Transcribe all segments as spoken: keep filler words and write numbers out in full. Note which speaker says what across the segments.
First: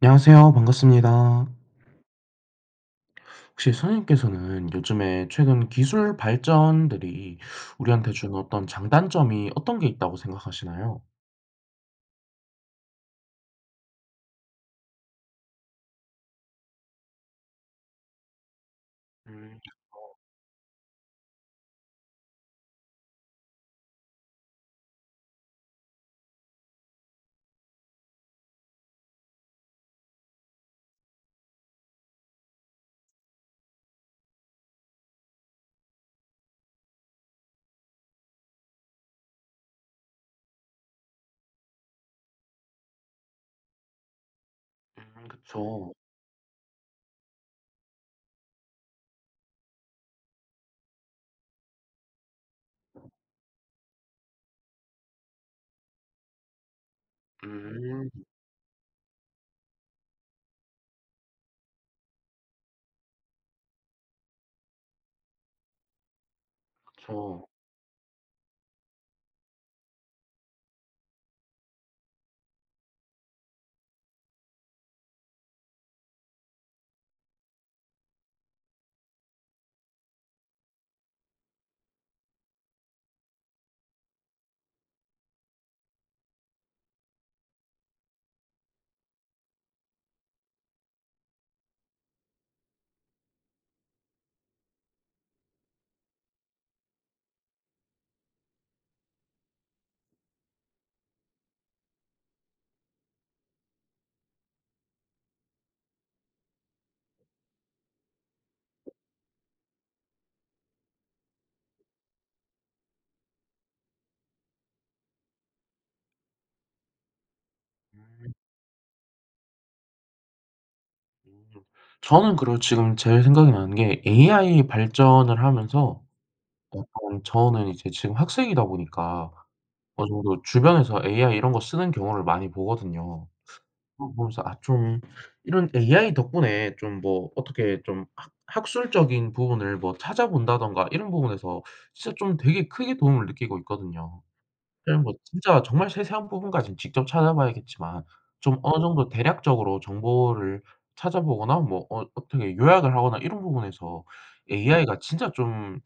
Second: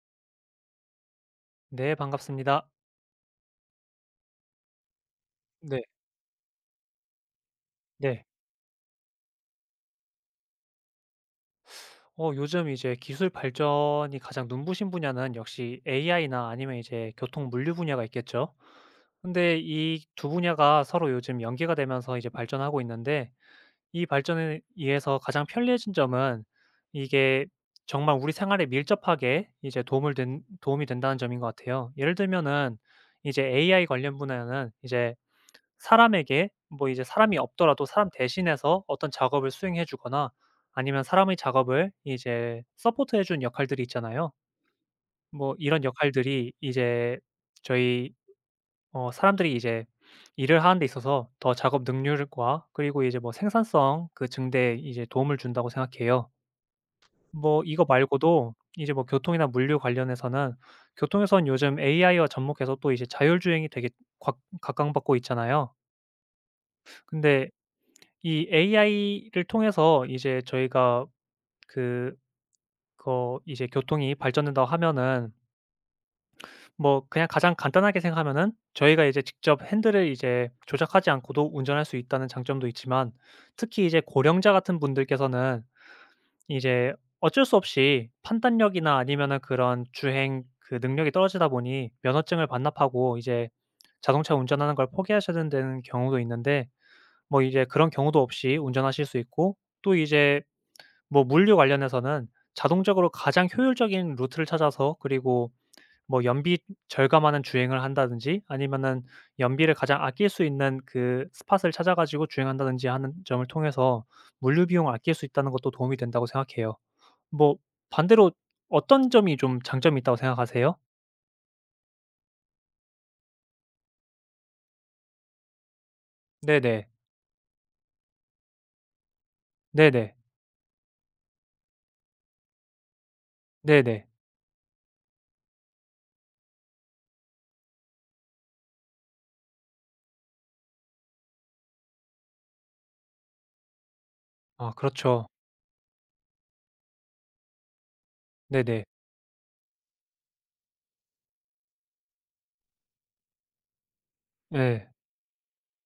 Speaker 1: 안녕하세요. 반갑습니다.
Speaker 2: 네, 반갑습니다.
Speaker 1: 혹시 선생님께서는 요즘에 최근
Speaker 2: 네.
Speaker 1: 기술 발전들이 우리한테
Speaker 2: 네.
Speaker 1: 주는 어떤 장단점이 어떤 게 있다고 생각하시나요?
Speaker 2: 어 요즘 이제 기술 발전이 가장 눈부신 분야는 역시 에이아이나 아니면 이제 교통 물류 분야가 있겠죠. 근데
Speaker 1: 음.
Speaker 2: 이 두 분야가 서로 요즘 연계가 되면서 이제 발전하고 있는데 이 발전에 의해서 가장 편리해진 점은 이게 정말 우리 생활에 밀접하게 이제 도움을 된 도움이 된다는 점인 것 같아요. 예를 들면은 이제 에이아이 관련 분야는 이제 사람에게 뭐 이제 사람이 없더라도 사람 대신해서 어떤 작업을 수행해 주거나 아니면 사람의 작업을 이제 서포트해 주는 역할들이 있잖아요.
Speaker 1: 음,
Speaker 2: 뭐 이런
Speaker 1: 그쵸.
Speaker 2: 역할들이 이제 저희 어 사람들이 이제 일을 하는 데 있어서 더 작업 능률과 그리고 이제 뭐 생산성 그 증대에 이제 도움을 준다고 생각해요. 뭐 이거
Speaker 1: 음,
Speaker 2: 말고도 이제 뭐 교통이나 물류 관련해서는 교통에선 요즘 에이아이와 접목해서 또 이제 자율주행이 되게 곽 각광받고 있잖아요.
Speaker 1: 그쵸.
Speaker 2: 근데 이 에이아이를 통해서 이제 저희가 그거 이제 교통이 발전된다고 하면은 뭐 그냥 가장 간단하게 생각하면은 저희가 이제 직접 핸들을 이제 조작하지 않고도 운전할 수 있다는 장점도 있지만, 특히 이제 고령자 같은 분들께서는 이제 어쩔 수 없이 판단력이나 아니면은 그런 주행 그 능력이 떨어지다 보니 면허증을 반납하고 이제 자동차 운전하는 걸 포기하셔야 되는 경우도 있는데, 뭐 이제 그런 경우도 없이 운전하실 수 있고, 또 이제 뭐 물류 관련해서는 자동적으로 가장 효율적인 루트를 찾아서, 그리고 뭐 연비 절감하는 주행을 한다든지, 아니면은 연비를 가장 아낄 수 있는 그 스팟을 찾아 가지고 주행한다든지 하는 점을 통해서 물류 비용을 아낄 수 있다는 것도 도움이 된다고 생각해요. 뭐 반대로 어떤 점이 좀 장점이 있다고 생각하세요?
Speaker 1: 음. 저는 그리고 지금 제일 생각이 나는 게 에이아이 발전을 하면서
Speaker 2: 네네.
Speaker 1: 약간 저는 이제 지금 학생이다 보니까 어느
Speaker 2: 네네.
Speaker 1: 정도 주변에서 에이아이 이런 거 쓰는 경우를 많이 보거든요.
Speaker 2: 네네.
Speaker 1: 어 뭐, 그래서 아 좀 이런 에이아이 덕분에 좀 뭐 어떻게 좀 학 학술적인 부분을 뭐 찾아본다든가 이런 부분에서 진짜 좀 되게 크게 도움을 느끼고 있거든요.
Speaker 2: 아
Speaker 1: 그냥 뭐
Speaker 2: 그렇죠.
Speaker 1: 진짜 정말 세세한 부분까지 직접 찾아봐야겠지만 좀 어느
Speaker 2: 네네.
Speaker 1: 정도 대략적으로 정보를 찾아보거나 뭐 어 어떻게 요약을 하거나 이런 부분에서
Speaker 2: 예.
Speaker 1: 에이아이가 진짜 좀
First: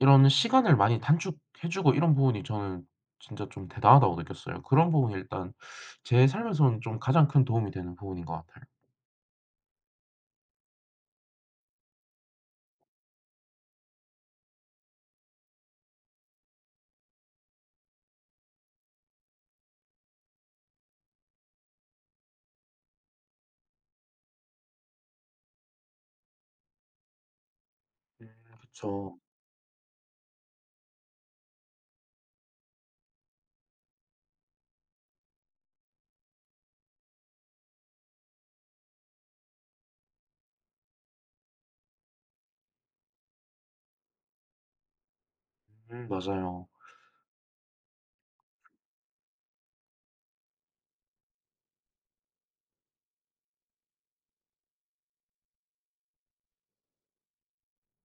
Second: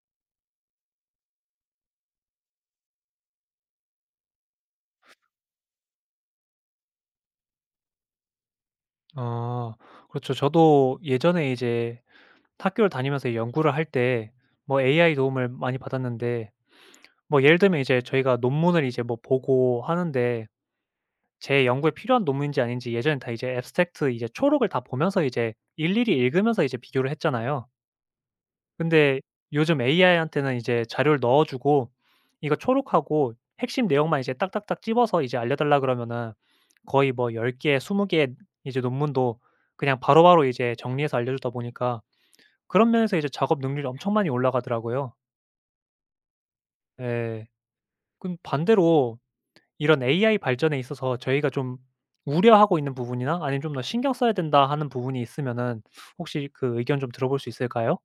Speaker 1: 이런 시간을 많이 단축해 주고 이런 부분이 저는 진짜 좀 대단하다고 느꼈어요. 그런 부분이 일단 제 삶에서는 좀 가장 큰 도움이 되는 부분인 것 같아요.
Speaker 2: 아 그렇죠. 저도 예전에 이제 학교를 다니면서 연구를 할 때 뭐 에이아이 도움을 많이 받았는데, 뭐 예를 들면 이제 저희가 논문을 이제 뭐 보고 하는데, 제 연구에 필요한 논문인지 아닌지 예전에 다 이제 앱스트랙트, 이제 초록을 다 보면서 이제 일일이 읽으면서 이제 비교를 했잖아요.
Speaker 1: 음. 그쵸.
Speaker 2: 근데 요즘 에이아이한테는 이제 자료를 넣어 주고 이거 초록하고 핵심 내용만 이제 딱딱딱 찝어서 이제 알려달라 그러면은, 거의 뭐 열 개 스무 개의 이제 논문도 그냥 바로바로 이제 정리해서 알려주다 보니까, 그런 면에서 이제 작업 능률이 엄청 많이 올라가더라고요.
Speaker 1: 음, 맞아요.
Speaker 2: 예. 그럼 반대로 이런 에이아이 발전에 있어서 저희가 좀 우려하고 있는 부분이나, 아니면 '좀 더 신경 써야 된다.' 하는 부분이 있으면은 혹시 그 의견 좀 들어볼 수 있을까요?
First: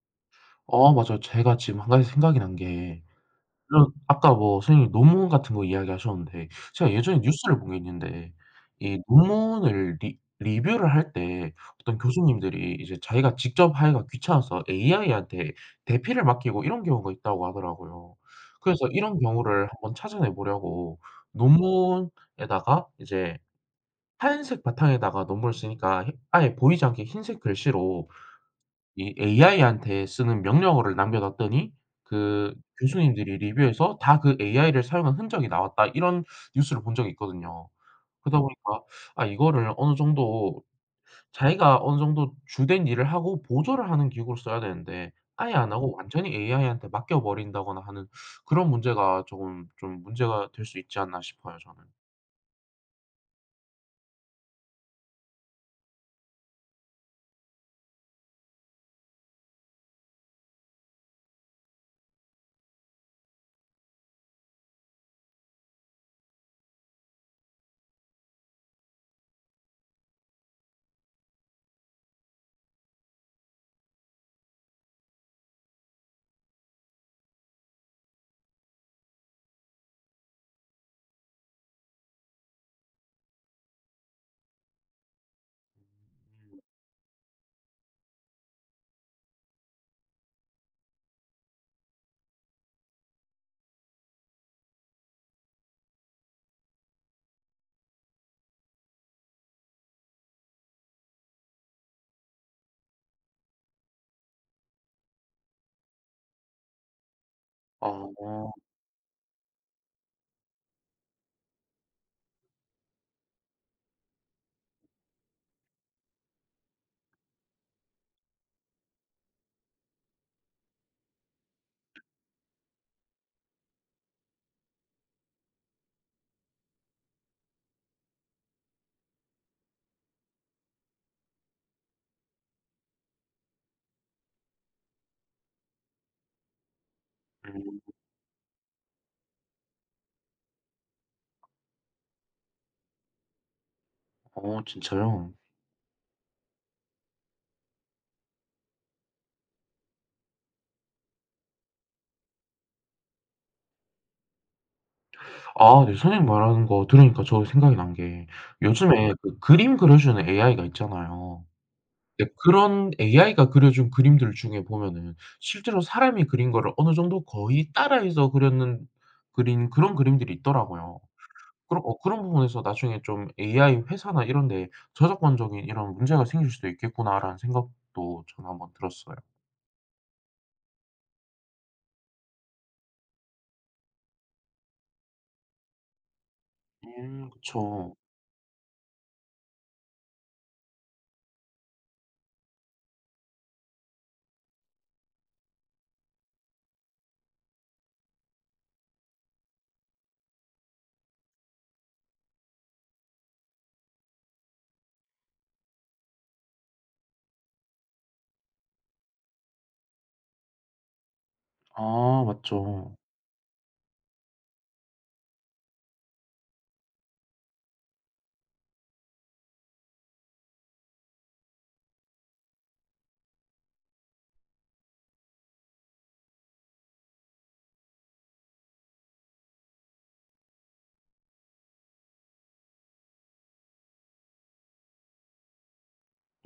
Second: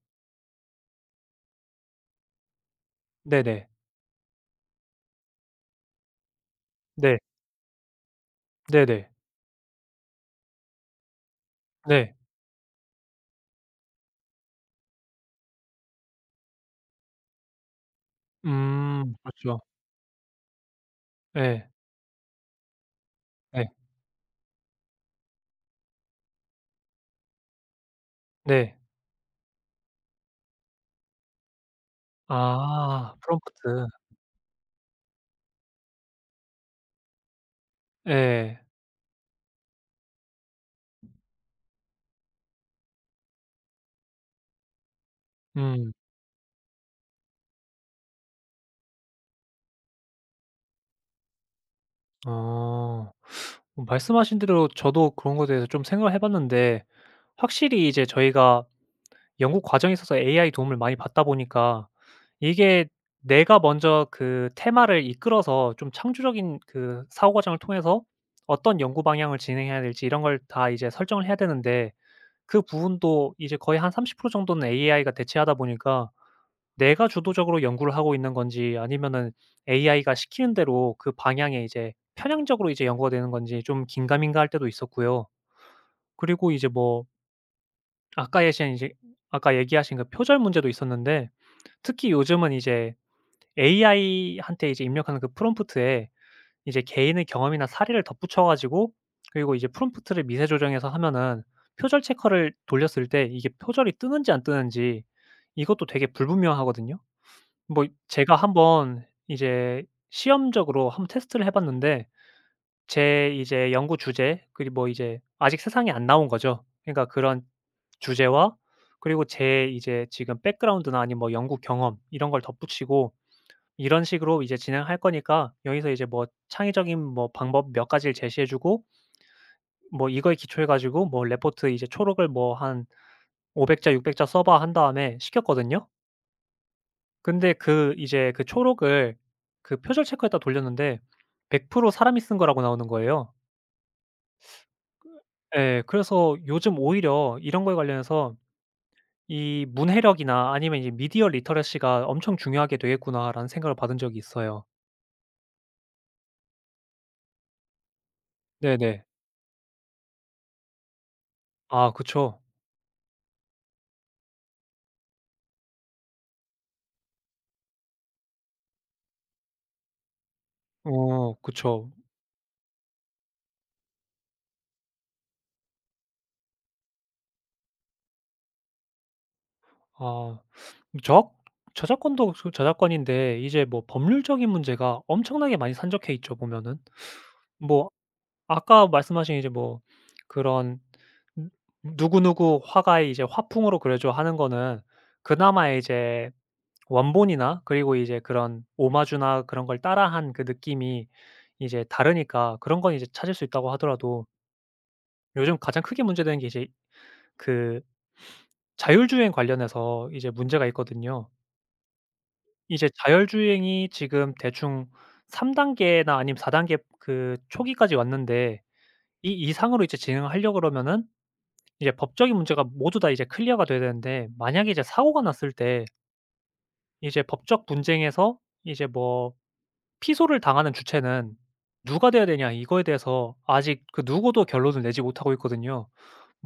Speaker 1: 어, 맞아요. 제가 지금 한 가지 생각이 난게
Speaker 2: 네네.
Speaker 1: 그럼 아까 뭐 선생님이 논문 같은 거 이야기하셨는데 제가
Speaker 2: 네.
Speaker 1: 예전에 뉴스를 본 게 있는데 이
Speaker 2: 네네.
Speaker 1: 논문을 리 리뷰를 할 때 어떤
Speaker 2: 네.
Speaker 1: 교수님들이 이제 자기가 직접 하기가 귀찮아서 에이아이한테 대피를 맡기고 이런 경우가 있다고 하더라고요. 그래서
Speaker 2: 음
Speaker 1: 이런
Speaker 2: 그렇죠.
Speaker 1: 경우를 한번 찾아내 보려고
Speaker 2: 예.
Speaker 1: 논문에다가 이제
Speaker 2: 예.
Speaker 1: 하얀색 바탕에다가 논문을 쓰니까 흰 아예 보이지 않게 흰색 글씨로
Speaker 2: 네.
Speaker 1: 이 에이아이한테 쓰는 명령어를 남겨 놨더니 그
Speaker 2: 아
Speaker 1: 교수님들이
Speaker 2: 프롬프트.
Speaker 1: 리뷰에서 다 그 에이아이를 사용한 흔적이 나왔다 이런 뉴스를 본 적이 있거든요. 그러다
Speaker 2: 예.
Speaker 1: 보니까 아, 이거를 어느 정도 자기가 어느 정도 주된 일을 하고 보조를 하는 기구로 써야 되는데 아예 안
Speaker 2: 음.
Speaker 1: 하고 완전히 에이아이한테 맡겨 버린다거나 하는 그런 문제가 조금 좀 문제가 될 수 있지 않나 싶어요, 저는.
Speaker 2: 어. 말씀하신 대로 저도 그런 거에 대해서 좀 생각을 해 봤는데, 확실히 이제 저희가 연구 과정에 있어서 에이아이 도움을 많이 받다 보니까, 이게 내가 먼저 그 테마를 이끌어서 좀 창조적인 그 사고 과정을 통해서 어떤 연구 방향을 진행해야 될지 이런 걸 다 이제 설정을 해야 되는데, 그 부분도 이제 거의 한 삼십 프로 정도는 에이아이가 대체하다 보니까 내가 주도적으로 연구를 하고 있는 건지, 아니면은 에이아이가 시키는 대로 그 방향에 이제 편향적으로 이제 연구가 되는 건지 좀 긴가민가할 때도 있었고요. 그리고 이제 뭐 아까 예시한 이제 아까 얘기하신 그 표절 문제도 있었는데, 특히 요즘은 이제 에이아이한테 이제 입력하는 그 프롬프트에 이제 개인의 경험이나 사례를 덧붙여 가지고, 그리고 이제 프롬프트를 미세 조정해서 하면은 표절 체커를 돌렸을 때 이게 표절이 뜨는지 안 뜨는지, 이것도 되게 불분명하거든요. 뭐 제가
Speaker 1: 아.
Speaker 2: 한번 이제 시험적으로 한번 테스트를 해 봤는데, 제 이제 연구 주제, 그리고 뭐 이제 아직 세상에 안 나온 거죠. 그러니까 그런 주제와, 그리고 제 이제 지금 백그라운드나 아니면 뭐 연구 경험 이런 걸 덧붙이고 "이런 식으로 이제 진행할 거니까 여기서 이제 뭐 창의적인 뭐 방법 몇 가지를 제시해 주고, 뭐 이거에 기초해 가지고 뭐 레포트 이제 초록을 뭐 한 오백 자 육백 자 써 봐." 한 다음에 시켰거든요. 근데
Speaker 1: 음.
Speaker 2: 그 이제 그 초록을 그 표절 체크에다 돌렸는데 백 프로 사람이 쓴 거라고 나오는 거예요.
Speaker 1: 어, 진짜요?
Speaker 2: 예. 그래서 요즘 오히려 이런 거에 관련해서 이 '문해력이나 아니면 이제 미디어 리터러시가 엄청 중요하게 되겠구나.'라는 생각을 받은 적이 있어요.
Speaker 1: 아, 네. 선생님 말하는 거 들으니까 저 생각이 난 게
Speaker 2: 네네.
Speaker 1: 요즘에 그 그림 그려주는 에이아이가 있잖아요.
Speaker 2: 아
Speaker 1: 네,
Speaker 2: 그쵸.
Speaker 1: 그런 에이아이가 그려준 그림들 중에 보면은 실제로 사람이 그린 거를 어느 정도 거의 따라해서 그렸는 그린 그런 그림들이 있더라고요.
Speaker 2: 어
Speaker 1: 그런
Speaker 2: 그쵸.
Speaker 1: 어 그런 부분에서 '나중에 좀 에이아이 회사나 이런 데에 저작권적인 이런 문제가 생길 수도 있겠구나.'라는 생각도 저는 한번 들었어요.
Speaker 2: 아저 저작권도 저 저작권인데, 이제 뭐 법률적인 문제가 엄청나게 많이 산적해 있죠 보면은.
Speaker 1: 음,
Speaker 2: 뭐
Speaker 1: 그쵸.
Speaker 2: 아까 말씀하신 이제 뭐 그런 "누 누구누구 화가의 이제 화풍으로 그려줘." 하는 거는, 그나마 이제 원본이나 그리고 이제 그런 오마주나 그런 걸 따라한 그 느낌이 이제 다르니까 그런 건 이제 찾을 수 있다고 하더라도, 요즘 가장 크게 문제되는 게 이제 그 자율주행 관련해서 이제 문제가 있거든요.
Speaker 1: 아,
Speaker 2: 이제
Speaker 1: 맞죠.
Speaker 2: 자율주행이 지금 대충 삼 단계나 아니면 사 단계 그 초기까지 왔는데, 이 이상으로 이제 진행하려고 그러면은 이제 법적인 문제가 모두 다 이제 클리어가 돼야 되는데, 만약에 이제 사고가 났을 때 이제 법적 분쟁에서 이제 뭐 피소를 당하는 주체는 누가 돼야 되냐, 이거에 대해서 아직 그 누구도 결론을 내지 못하고 있거든요.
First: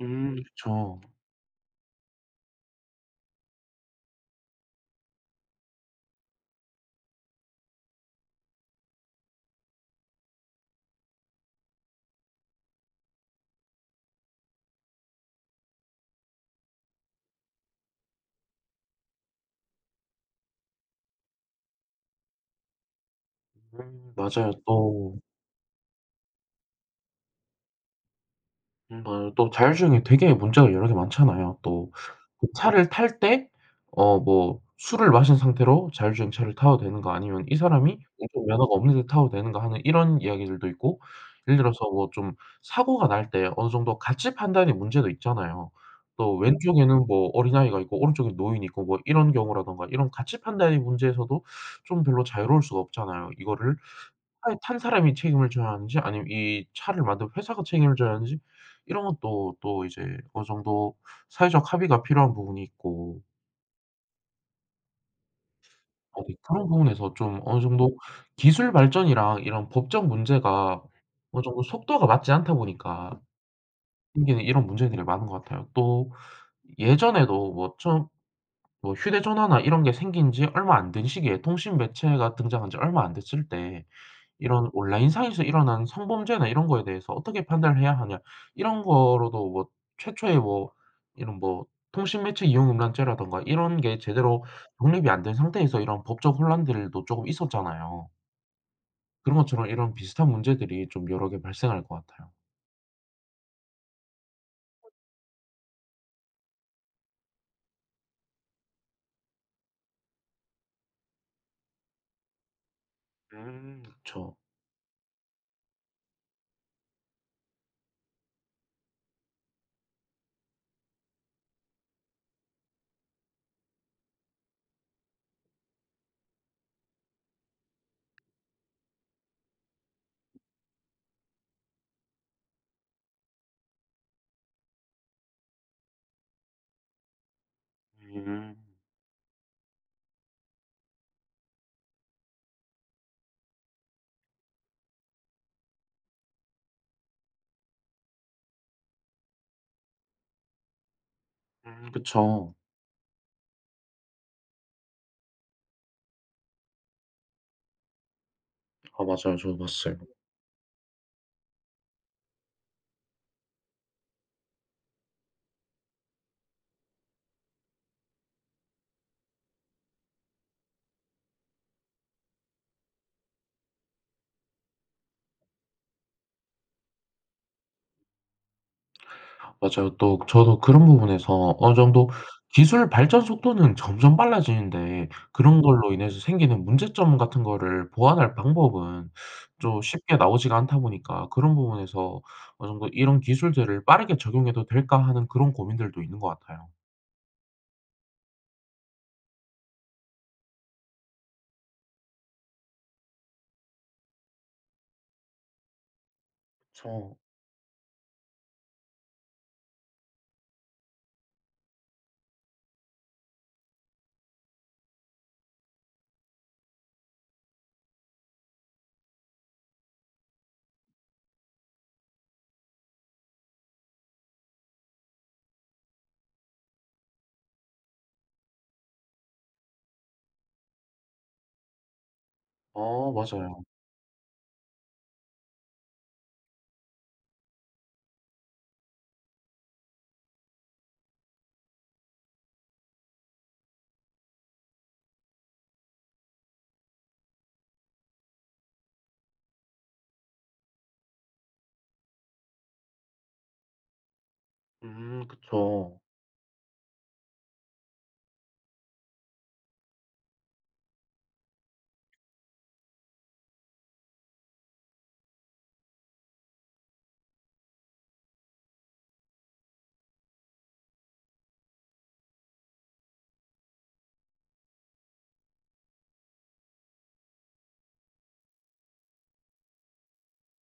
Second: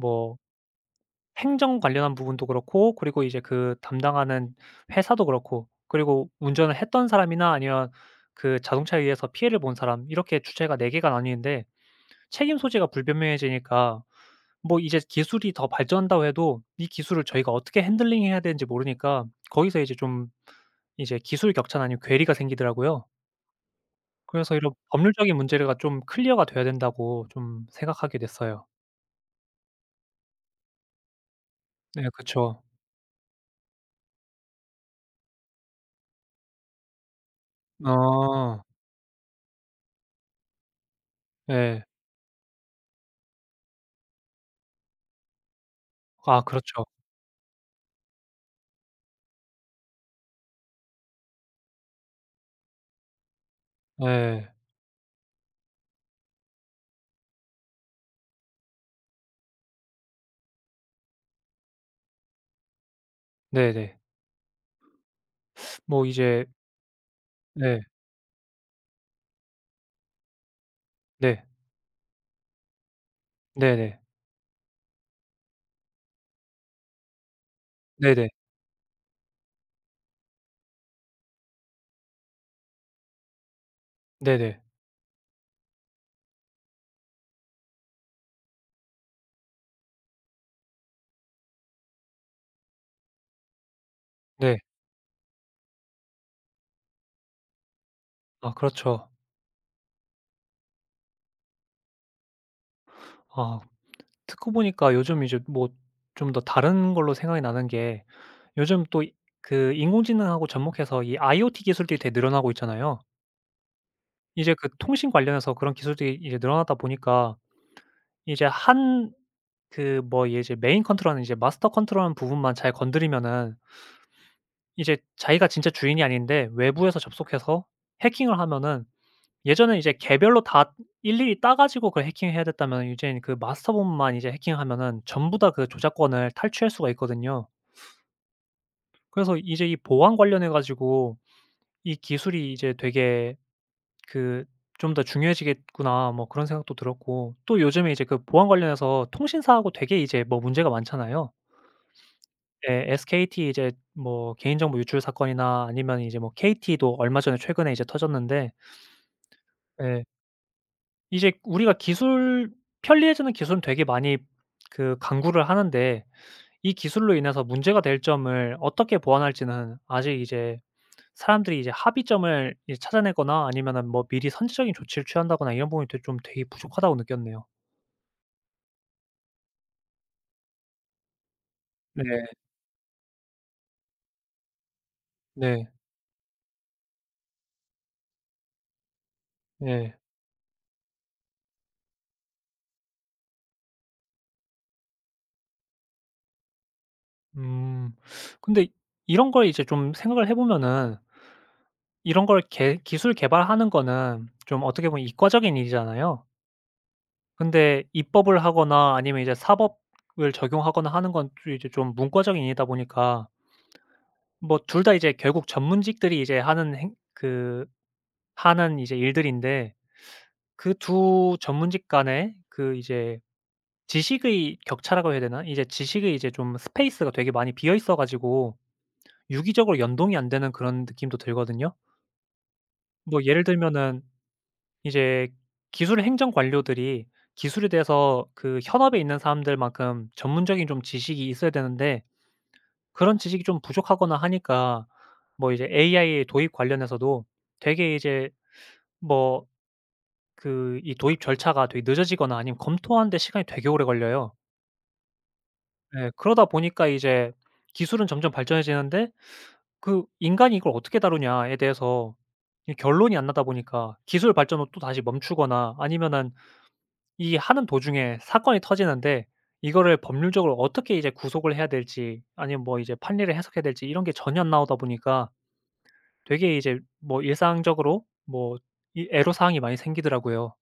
Speaker 1: 음, 그쵸.
Speaker 2: 행정 관련한 부분도 그렇고, 그리고 이제 그 담당하는 회사도 그렇고, 그리고 운전을 했던 사람이나 아니면 그 자동차에 의해서 피해를 본 사람, 이렇게 주체가 네 개가 나뉘는데 책임 소재가 불분명해지니까, 뭐 이제 기술이 더 발전한다고 해도 이 기술을 저희가 어떻게 핸들링해야 되는지 모르니까, 거기서 이제 좀 이제 기술 격차나 아니면 괴리가 생기더라고요.
Speaker 1: 음, 맞아요.
Speaker 2: 그래서 이런
Speaker 1: 또
Speaker 2: 법률적인 문제가 좀 클리어가 돼야 된다고 좀 생각하게 됐어요.
Speaker 1: 음, 맞아요. 또 자율주행이 되게 문제가 여러 개 많잖아요. 또
Speaker 2: 네
Speaker 1: 그
Speaker 2: 그쵸.
Speaker 1: 차를 탈 때 어 뭐 술을 마신 상태로 자율주행 차를 타도 되는가 아니면 이 사람이
Speaker 2: 아.
Speaker 1: 운전면허가 없는데 타도 되는가 하는 이런 이야기들도 있고 예를 들어서
Speaker 2: 예.
Speaker 1: 뭐 좀 사고가 날 때 어느 정도 가치 판단의 문제도 있잖아요. 또
Speaker 2: 아 그렇죠.
Speaker 1: 왼쪽에는 뭐 어린아이가 있고 오른쪽에 노인이 있고 뭐 이런 경우라든가 이런 가치 판단의 문제에서도 좀 별로 자유로울 수가 없잖아요. 이거를
Speaker 2: 예.
Speaker 1: 차에 탄 사람이 책임을 져야 하는지 아니면 이 차를 만든 회사가 책임을 져야 하는지 이런 것도 또 이제 어느 정도 사회적 합의가 필요한 부분이 있고
Speaker 2: 네네. 뭐
Speaker 1: 어, 네,
Speaker 2: 이제.
Speaker 1: 그런 부분에서 좀 어느
Speaker 2: 네.
Speaker 1: 정도 기술 발전이랑 이런 법적 문제가 어느
Speaker 2: 네.
Speaker 1: 정도 속도가 맞지 않다 보니까
Speaker 2: 네네.
Speaker 1: 생기는 이런 문제들이 많은 것 같아요. 또 예전에도 뭐 처음
Speaker 2: 네네.
Speaker 1: 뭐 휴대전화나 이런 게 생긴 지 얼마 안 된 시기에 통신 매체가 등장한 지 얼마 안 됐을 때
Speaker 2: 네네.
Speaker 1: 이런 '온라인상에서 일어난 성범죄나 이런 거에 대해서 어떻게 판단을 해야 하냐.' 이런 거로도 뭐 최초의 뭐 이런 뭐 통신매체 이용음란죄라든가 이런 게 제대로
Speaker 2: 네.
Speaker 1: 독립이 안 된 상태에서 이런 법적 혼란들도 조금 있었잖아요.
Speaker 2: 아 그렇죠.
Speaker 1: 그런 것처럼 이런 비슷한 문제들이 좀 여러 개 발생할 것 같아요.
Speaker 2: 아 듣고 보니까 요즘 이제 뭐 좀 더 다른 걸로 생각이 나는 게, 요즘 또 이 그 인공지능하고 접목해서 이 아이오티 기술들이 되게 늘어나고 있잖아요.
Speaker 1: 음. 그쵸.
Speaker 2: 이제 그 통신 관련해서 그런 기술들이 이제 늘어나다 보니까 이제 한 그 뭐 얘 이제 메인 컨트롤은는 이제 마스터 컨트롤하는 부분만 잘 건드리면은 이제 자기가 진짜 주인이 아닌데 외부에서 접속해서 해킹을 하면은, 예전에 이제 개별로 다 일일이 따 가지고 그걸 해킹해야 됐다면 이젠 그 마스터 부분만 이제 해킹하면은 전부 다 그 저작권을 탈취할 수가 있거든요.
Speaker 1: 음.
Speaker 2: 그래서 이제 이 보안 관련해 가지고 '이 기술이 이제 되게 그 좀 더 중요해지겠구나.' 뭐 그런 생각도 들었고, 또 요즘에 이제 그 보안 관련해서 통신사하고 되게 이제 뭐 문제가 많잖아요.
Speaker 1: 음. 그쵸.
Speaker 2: 네. 에스케이티 이제 뭐 개인정보 유출 사건이나, 아니면 이제 뭐 케이티도 얼마 전에 최근에 이제 터졌는데,
Speaker 1: 아, 맞아요. 저도 봤어요.
Speaker 2: 예 이제 우리가 기술 편리해지는 기술은 되게 많이 그 강구를 하는데, 이 기술로 인해서 문제가 될 점을 어떻게 보완할지는 아직 이제 사람들이 이제 합의점을 이제 찾아내거나, 아니면은 뭐 미리 선제적인 조치를 취한다거나, 이런 부분이 되게 좀 되게 부족하다고 느꼈네요.
Speaker 1: 맞아요. 또 저도 그런 부분에서 어느
Speaker 2: 네.
Speaker 1: 정도 기술 발전 속도는 점점 빨라지는데 그런
Speaker 2: 네.
Speaker 1: 걸로 인해서 생기는 문제점 같은 거를 보완할 방법은 좀
Speaker 2: 네.
Speaker 1: 쉽게 나오지가 않다 보니까 그런 부분에서 어느 정도 '이런 기술들을 빠르게 적용해도 될까?' 하는 그런 고민들도 있는 것 같아요.
Speaker 2: 음. 근데 이런 걸 이제 좀 생각을 해 보면은, 이런 걸 개 기술 개발하는 거는 좀 어떻게 보면 이과적인 일이잖아요.
Speaker 1: 그쵸.
Speaker 2: 근데 입법을 하거나 아니면 이제 사법을 적용하거나 하는 건 또 이제 좀 문과적인 일이다 보니까, 뭐 둘 다 이제 결국 전문직들이 이제 하는 행 그 하는 이제 일들인데, 그 두 전문직 간의 그 이제 지식의 격차라고 해야 되나? 이제 지식의 이제 좀 스페이스가 되게 많이 비어 있어 가지고 유기적으로 연동이 안 되는 그런 느낌도 들거든요.
Speaker 1: 어,
Speaker 2: 뭐 예를
Speaker 1: 맞아요.
Speaker 2: 들면은 이제 기술 행정 관료들이 기술에 대해서 그 현업에 있는 사람들만큼 전문적인 좀 지식이 있어야 되는데, 그런 지식이 좀 부족하거나 하니까 뭐 이제 에이아이 도입 관련해서도 되게 이제 뭐 그 이 도입 절차가 되게 늦어지거나 아니면 검토하는 데 시간이 되게 오래 걸려요.
Speaker 1: 음, 그쵸.
Speaker 2: 예. 그러다 보니까 이제 기술은 점점 발전해지는데, 그 인간이 이걸 어떻게 다루냐에 대해서 이 결론이 안 나다 보니까 기술 발전은 또다시 멈추거나, 아니면은 이 하는 도중에 사건이 터지는데, 이거를 법률적으로 어떻게 이제 구속을 해야 될지 아니면 뭐 이제 판례를 해석해야 될지 이런 게 전혀 안 나오다 보니까, 되게 이제 뭐 일상적으로 뭐 이 애로사항이 많이 생기더라고요.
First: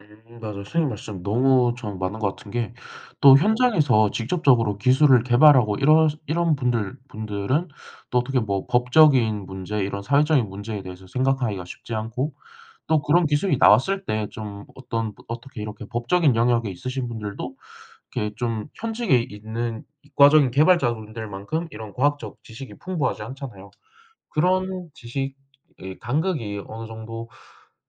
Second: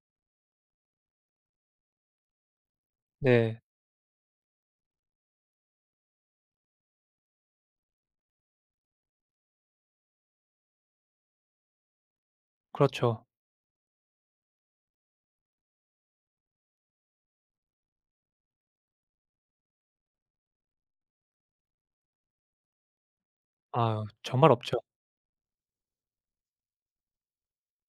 Speaker 1: 음, 맞아요. 선생님 말씀 너무 전 맞는 것 같은 게 또 네.
Speaker 2: 네.
Speaker 1: 현장에서 직접적으로 기술을 개발하고 이런 이런 분들 분들은 또 어떻게 뭐 법적인 문제 이런 사회적인 문제에 대해서 생각하기가 쉽지 않고 또
Speaker 2: 그렇죠.
Speaker 1: 그런 기술이 나왔을 때 좀 어떤 어떻게 이렇게 법적인 영역에 있으신 분들도 이렇게 좀 현직에 있는 이과적인 개발자분들만큼 이런 과학적 지식이 풍부하지 않잖아요.
Speaker 2: 아 정말 없죠.
Speaker 1: 그런 지식 이 간극이 어느 정도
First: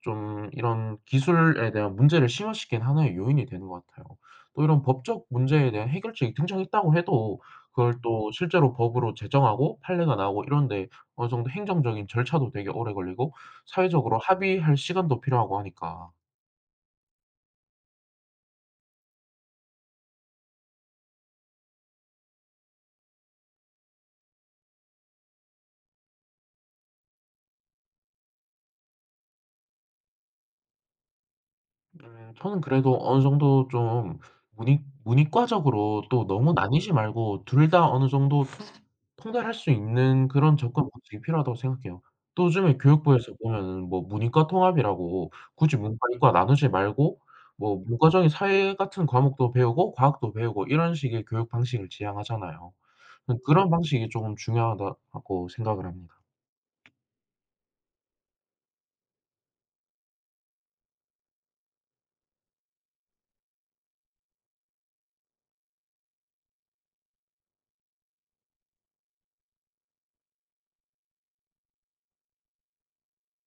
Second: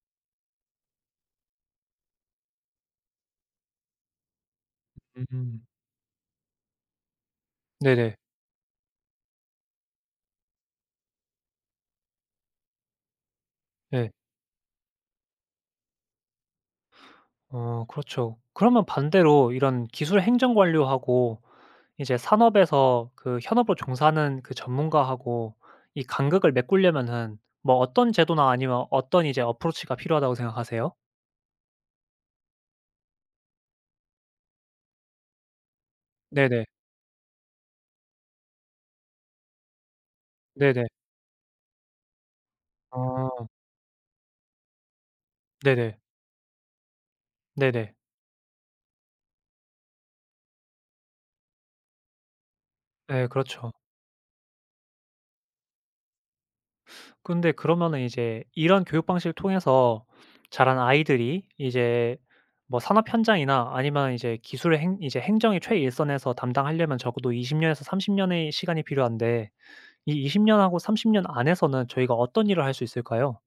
Speaker 1: 좀 이런 기술에 대한 문제를 심화시킨 하나의 요인이 되는 것 같아요. 또 이런 법적
Speaker 2: 음.
Speaker 1: 문제에 대한 해결책이 등장했다고 해도 그걸
Speaker 2: 네네.
Speaker 1: 또 실제로 법으로 제정하고 판례가 나오고 이런 데 어느 정도 행정적인 절차도 되게 오래 걸리고
Speaker 2: 네.
Speaker 1: 사회적으로 합의할 시간도 필요하고 하니까
Speaker 2: 어 그렇죠. 그러면 반대로 이런 기술 행정 관료하고 이제 산업에서 그 현업으로 종사하는 그 전문가하고 이 간극을 메꾸려면은, 뭐 어떤 제도나 아니면 어떤 이제 어프로치가 필요하다고 생각하세요?
Speaker 1: 음, 저는 그래도 어느 정도 좀 문이 문이과적으로 또 너무
Speaker 2: 네네.
Speaker 1: 나뉘지 말고 둘 다 어느 정도 통 통달할 수 있는 그런
Speaker 2: 네네.
Speaker 1: 접근 방식이 필요하다고 생각해요. 또 요즘에 교육부에서
Speaker 2: 어
Speaker 1: 보면은 뭐 문이과 통합이라고 굳이 문과
Speaker 2: 네네.
Speaker 1: 이과 나누지 말고 뭐
Speaker 2: 네네.
Speaker 1: 문과적인 사회 같은 과목도 배우고 과학도 배우고 이런 식의 교육 방식을 지향하잖아요.
Speaker 2: 예
Speaker 1: 저는 그런
Speaker 2: 그렇죠.
Speaker 1: 방식이 조금 중요하다고 생각을 합니다.
Speaker 2: 근데 그러면은 이제 이런 교육 방식을 통해서 자란 아이들이 이제 뭐 산업 현장이나 아니면 이제 기술의 행 이제 행정의 최일선에서 담당하려면 적어도 이십 년에서 삼십 년의 시간이 필요한데, 이 이십 년하고 삼십 년 안에서는 저희가 어떤 일을 할 수 있을까요?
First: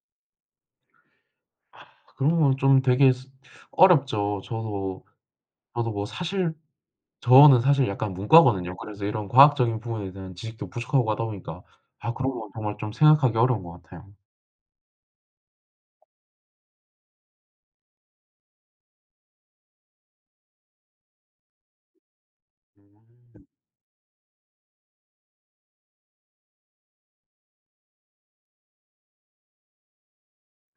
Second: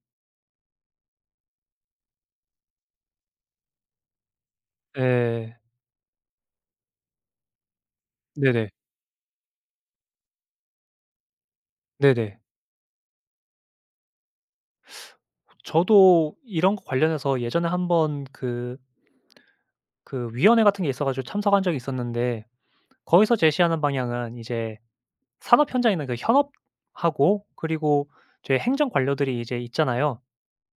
Speaker 1: 그런 건 좀 되게 스 어렵죠. 저도
Speaker 2: 예.
Speaker 1: 저도 뭐 사실 저는 사실 약간
Speaker 2: 네네.
Speaker 1: 문과거든요. 네. 그래서 이런 과학적인 부분에 대한 지식도 부족하고 하다 보니까 아, 그런
Speaker 2: 네네.
Speaker 1: 건 정말 좀 생각하기 어려운 것 같아요.
Speaker 2: 저도 이런 거 관련해서 예전에 한번 그 그 위원회 같은 게 있어 가지고 참석한 적이 있었는데,
Speaker 1: 음.
Speaker 2: 거기서 제시하는 방향은 이제 산업 현장에 있는 그 현업하고 그리고 저희 행정 관료들이 이제 있잖아요.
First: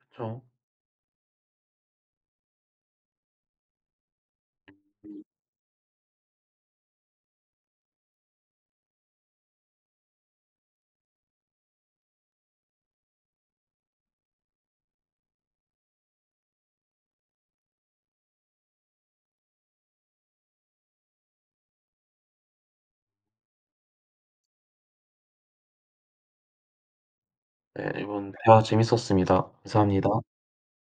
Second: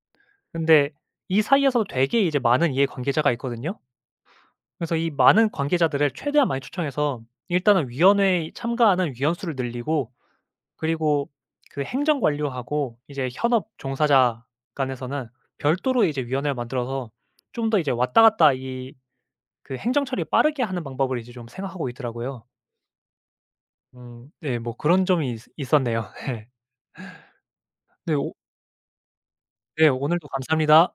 Speaker 1: 그쵸.
Speaker 2: 근데 이 사이에서도 되게 이제 많은 이해관계자가 있거든요. 그래서 이 많은 관계자들을 최대한 많이 초청해서 일단은 위원회에 참가하는 위원 수를 늘리고, 그리고 그 행정 관료하고 이제 현업 종사자 간에서는 별도로 이제 위원회를 만들어서 좀 더 이제 왔다 갔다 이 그 행정 처리 빠르게 하는 방법을 이제 좀 생각하고 있더라고요. 음 네 뭐 그런 점이 있 있었네요. 네.
Speaker 1: 네,
Speaker 2: 네 오
Speaker 1: 이번 대화 재밌었습니다.
Speaker 2: 네
Speaker 1: 감사합니다.
Speaker 2: 오늘도 감사합니다.